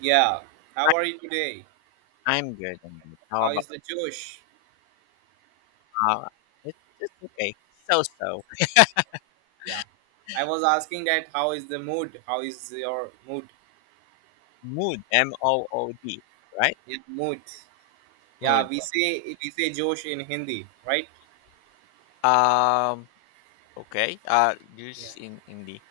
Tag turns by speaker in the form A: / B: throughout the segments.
A: Yeah.
B: I
A: How are you today?
B: I'm good, I'm good. How
A: How
B: about
A: is the Josh?
B: uh, it's just okay. So-so.
A: Yeah. I was asking that how is the mood? How is your mood?
B: Mood, MOOD, M O O D, right?
A: Yeah, mood. Yeah,
B: Mood.
A: we say Josh in Hindi, right?
B: Um, okay.
A: Yeah.
B: Use in the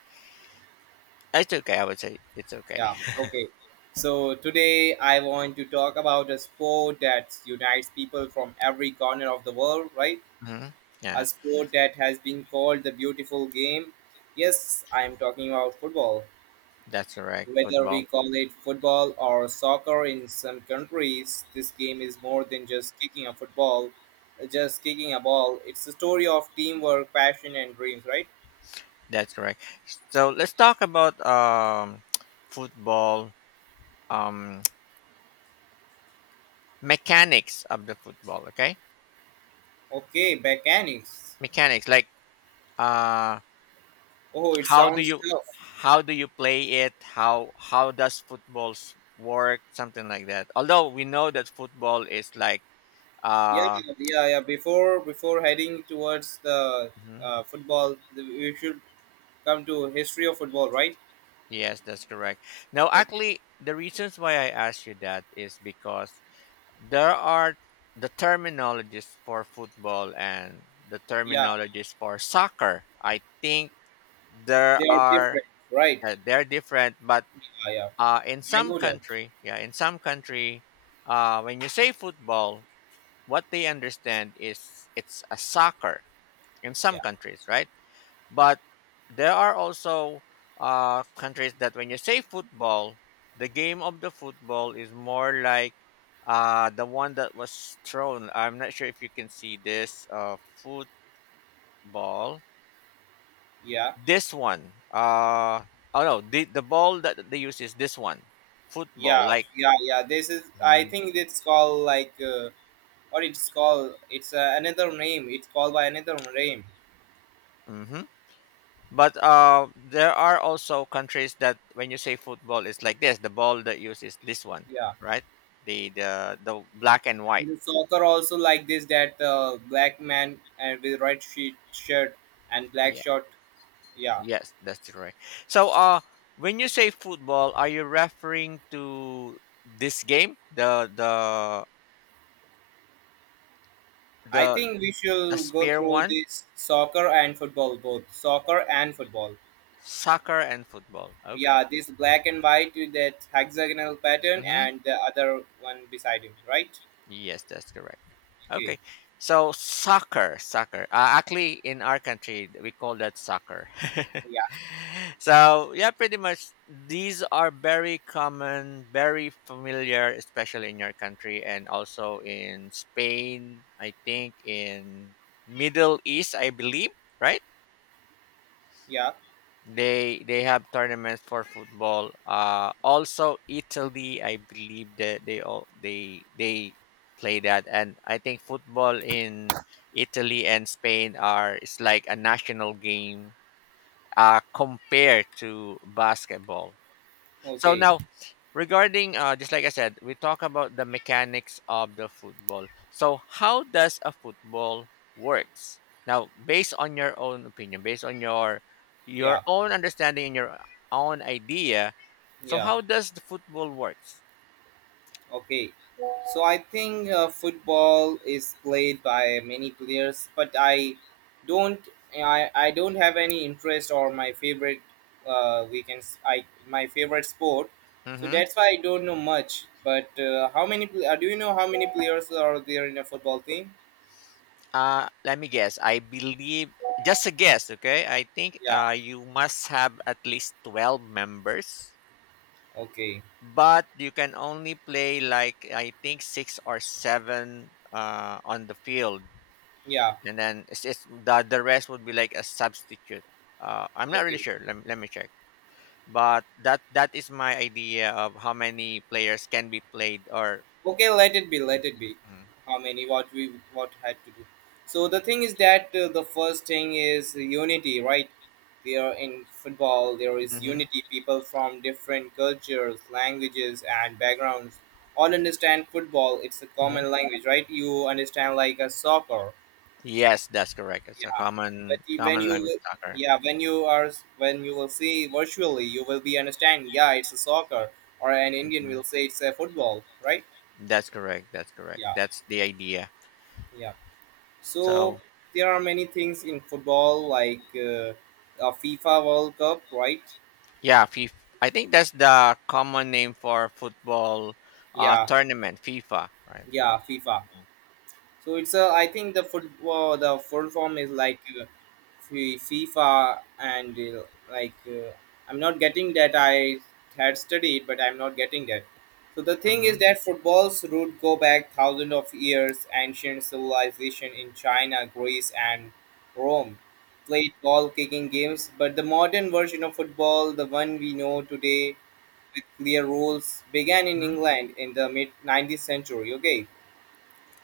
B: it's okay. I would say it's okay.
A: Yeah. Okay. So today I want to talk about a sport that unites people from every corner of the world, right?
B: Hmm.
A: A
B: Yeah,
A: sport that has been called the beautiful game. Yes, I am talking about football.
B: that's correct.
A: Whether we
B: Football.
A: call it football or soccer in some countries, this game is more than just kicking a football, just kicking a ball. It's a story of teamwork, passion, and dreams, right?
B: That's correct. So let's talk about football um mechanics of the football. Okay,
A: Okay, mechanics.
B: mechanics like uh
A: Oh, it
B: how do
A: sounds
B: you
A: tough.
B: how do you play it. How does footballs work, something like that. Although we know that football is like,
A: Yeah,
B: uh
A: yeah, yeah. Before heading towards the
B: mhm,
A: football, we should come to history of football, right?
B: yes, that's correct. Now,
A: Okay.
B: actually, the reasons why I asked you that is because there are the terminologies for football and the
A: Yeah,
B: terminologies for soccer. I think there
A: they are
B: are,
A: different, right?
B: they're different. But
A: Yeah, yeah.
B: in
A: I
B: some
A: know that.
B: country, yeah, in some country, when you say football, what they understand is it's a soccer in some
A: Yeah,
B: countries, right? But there are also countries that when you say football, the game of the football is more like, the one that was thrown. I'm not sure if you can see this, football.
A: yeah.
B: This one. Oh no, the ball that they use is this one. Football,
A: Yeah,
B: like.
A: yeah, yeah, this is I think it's called like or it's another name, it's called by another name.
B: Mm-hmm. But there are also countries that when you say football, it's like this. The ball that used is this one,
A: Yeah,
B: right? The the black and
A: and
B: white.
A: the soccer also like this, that black man and with red sheet shirt and black
B: Yeah.
A: short. Yeah,
B: Yes, that's correct. So when you say football, are you referring to this game, the the
A: I
B: the
A: think we
B: the
A: should go
B: spear
A: through
B: one,
A: this soccer and football, both soccer and football.
B: soccer and football? Okay.
A: Yeah, this black and white with that hexagonal pattern
B: Mm-hmm.
A: and the other one beside him, right?
B: Yes, that's correct.
A: Okay.
B: Okay. So soccer, soccer. Actually, in our country, we call that soccer.
A: Yeah,
B: So yeah, pretty much these are very common, very familiar, especially in your country and also in Spain. I think in Middle East, I believe, right?
A: yeah.
B: They have tournaments for football. Also Italy, I believe that they all they play that, and I think football in Italy and Spain are it's like a national game compared to basketball. So
A: Okay.
B: now, regarding, just like I said, we talk about the mechanics of the football. So how does a football works? Now, based on your own opinion, based on your
A: Yeah,
B: own understanding and your own idea, so
A: yeah.
B: how does the football works?
A: Okay, so I think football is played by many players, but don't I don't have any interest or my favorite we can s- I my favorite sport, so
B: Mm-hmm.
A: that's why I don't know much. But do you know how many players are there in a football team?
B: Let me guess. I believe, just a guess. Okay, I think
A: Yeah.
B: you must have at least 12 members,
A: Okay.
B: but you can only play like I think six or seven, on the field,
A: Yeah.
B: and then it's, the rest would be like a substitute. I'm not really
A: Okay.
B: sure. Let me check. But that is my idea of how many players can be played. Or
A: Okay, let it be.
B: mhm.
A: How many, what we what had to do? So the thing is that the first thing is unity, right? There in football there is
B: Mhm.
A: unity, people from different cultures, languages and backgrounds all understand football. It's a
B: Mhm.
A: common language, right? You understand like a soccer.
B: Yes, that's correct. It's a
A: Yeah, but
B: common language, soccer.
A: yeah, when you are, when you will see virtually, you will be understanding, yeah, it's a soccer, or an Indian
B: Mhm.
A: will say it's a football, right?
B: That's correct. That's correct.
A: Yeah.
B: That's the idea.
A: Yeah. So
B: So
A: there are many things in football, like a FIFA World Cup, right?
B: yeah, FIFA. I think that's the common name for football,
A: Yeah,
B: tournament, FIFA, right?
A: yeah, FIFA. So it's a, I think the foot the full form is like FIFA and like I'm not getting that. I had studied, but I'm not getting that. So the thing is
B: Hmm.
A: that football's root go back thousands of years. Ancient civilization in China, Greece, and Rome played ball kicking games, but the modern version of football, the one we know today with clear rules, began in
B: Hmm.
A: England in the mid 19th century. Okay.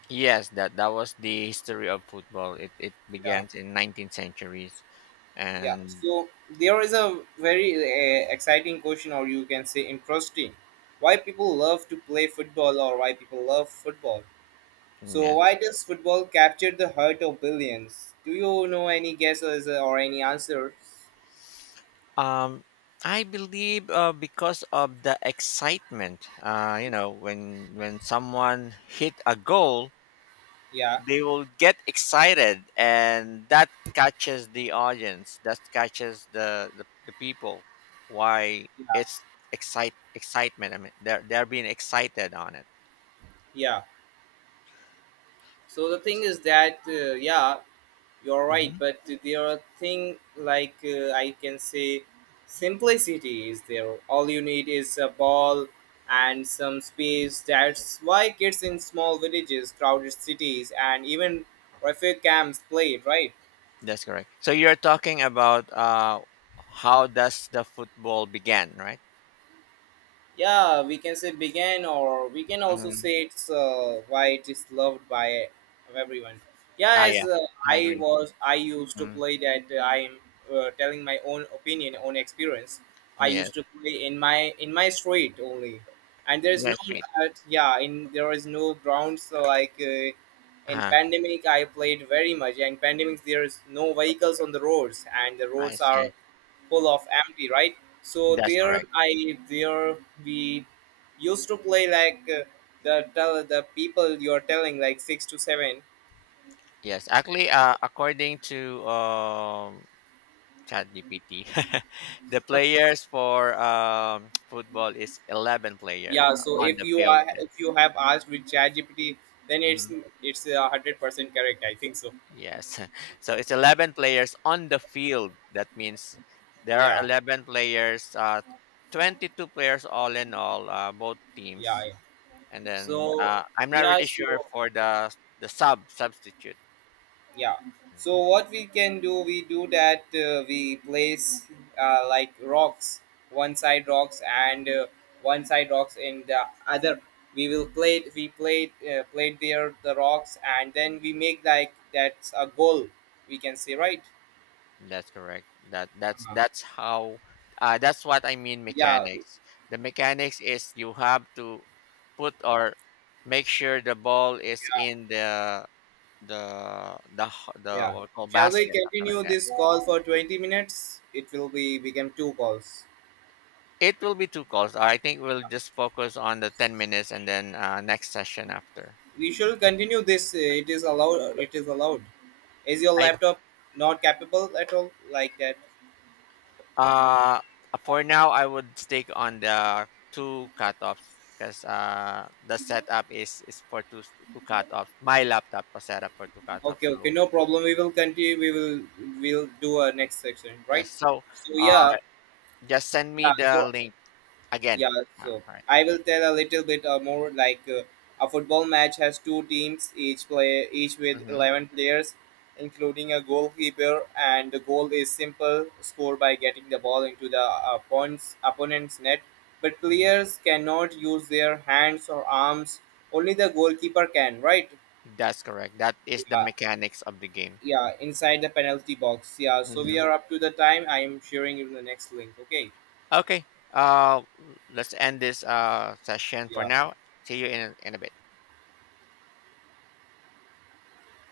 B: Yes, that that was the history of football. It began in 19th centuries,
A: Yeah.
B: and
A: So there is a very exciting question, or you can say interesting, why people love to play football, or why people love football.
B: mm,
A: So
B: yes,
A: why does football capture the heart of billions? Do you know any guesses or any answers?
B: um, I believe because of the excitement, when someone hit a goal,
A: Yeah.
B: they will get excited and that catches the audience, that catches the people. Why
A: Yeah.
B: it's excitement, I mean, they're being excited on it.
A: Yeah. So the thing is that you're right,
B: Hmm.
A: but there are thing like I can say simplicity is there. All you need is a ball and some space. That's why kids in small villages, crowded cities, and even refugee camps play it, right?
B: That's correct. So you're talking about, how does the football begin, right?
A: Yeah, we can say began, or we can also
B: Mm.
A: say it's why it is loved by everyone. Yeah,
B: Ah,
A: as
B: yeah, I agree.
A: I used to
B: Mm.
A: play that. I'm telling my own opinion, own experience. I
B: Yes.
A: used to play in my street only, and there's
B: Yes,
A: no
B: sweet.
A: yeah in there is no ground, so like in
B: Ah,
A: pandemic I played very much, and pandemics there's no vehicles on the roads and the
B: I
A: roads are
B: see.
A: full of empty, right? So
B: That's
A: there
B: correct.
A: i there we used to play like the tell the people you're telling like six to seven.
B: Yes, actually, according to, ChatGPT, the players for, football is 11 players
A: Yeah, so
B: on
A: if
B: the
A: you
B: field.
A: are, if
B: Yes.
A: you have asked with ChatGPT, then it's
B: Mhm.
A: it's 100% correct, I think so.
B: Yes. So it's 11 players on the field. That means there are
A: Yeah,
B: 11 players, 22 players all in all, both
A: yeah,
B: teams.
A: yeah.
B: And then
A: So
B: I'm not
A: yeah.
B: really
A: So
B: sure for the substitute.
A: yeah, so what we can do, we do that we place like rocks, one side rocks and one side rocks in the other. We will play we played there the rocks, and then we make like that's a goal, we can say, right?
B: That's correct. That's
A: Uh-huh.
B: how, that's what I mean,
A: Yeah,
B: mechanics. The mechanics is you have to put, or make sure the ball is in the the
A: yeah,
B: what we call
A: shall we
B: basket, something
A: continue
B: like that.
A: this call for 20 minutes? It will be become two calls.
B: It will be two calls. I think we'll just focus on the 10 minutes and then, next session after.
A: We should continue this. It is allowed, it is allowed. Is your
B: I.
A: laptop not capable at all, like that?
B: Uh, for now, I would stick on the two cutoffs because the setup is for two, two cutoffs. My laptop was set up for two cutoffs.
A: Okay, okay,
B: So,
A: no problem. We will continue. We'll do our next section, right?
B: yes. So,
A: So
B: uh,
A: yeah,
B: just send me
A: yeah.
B: the
A: So
B: link again.
A: yeah. So
B: All right.
A: I will tell a little bit more. Like a football match has two teams, each with
B: Mm-hmm,
A: 11 players, including a goalkeeper, and the goal is simple: score by getting the ball into the opponent's net. But
B: mm-hmm.
A: players cannot use their hands or arms. Only the goalkeeper can, right?
B: That's correct. That is the
A: Yeah,
B: mechanics of the game.
A: yeah, inside the penalty box. Yeah, so we
B: Mm-hmm.
A: are up to the time. I am sharing you the next link, okay?
B: Okay. Uh, let's end this session for
A: Yeah.
B: now. See you in a bit.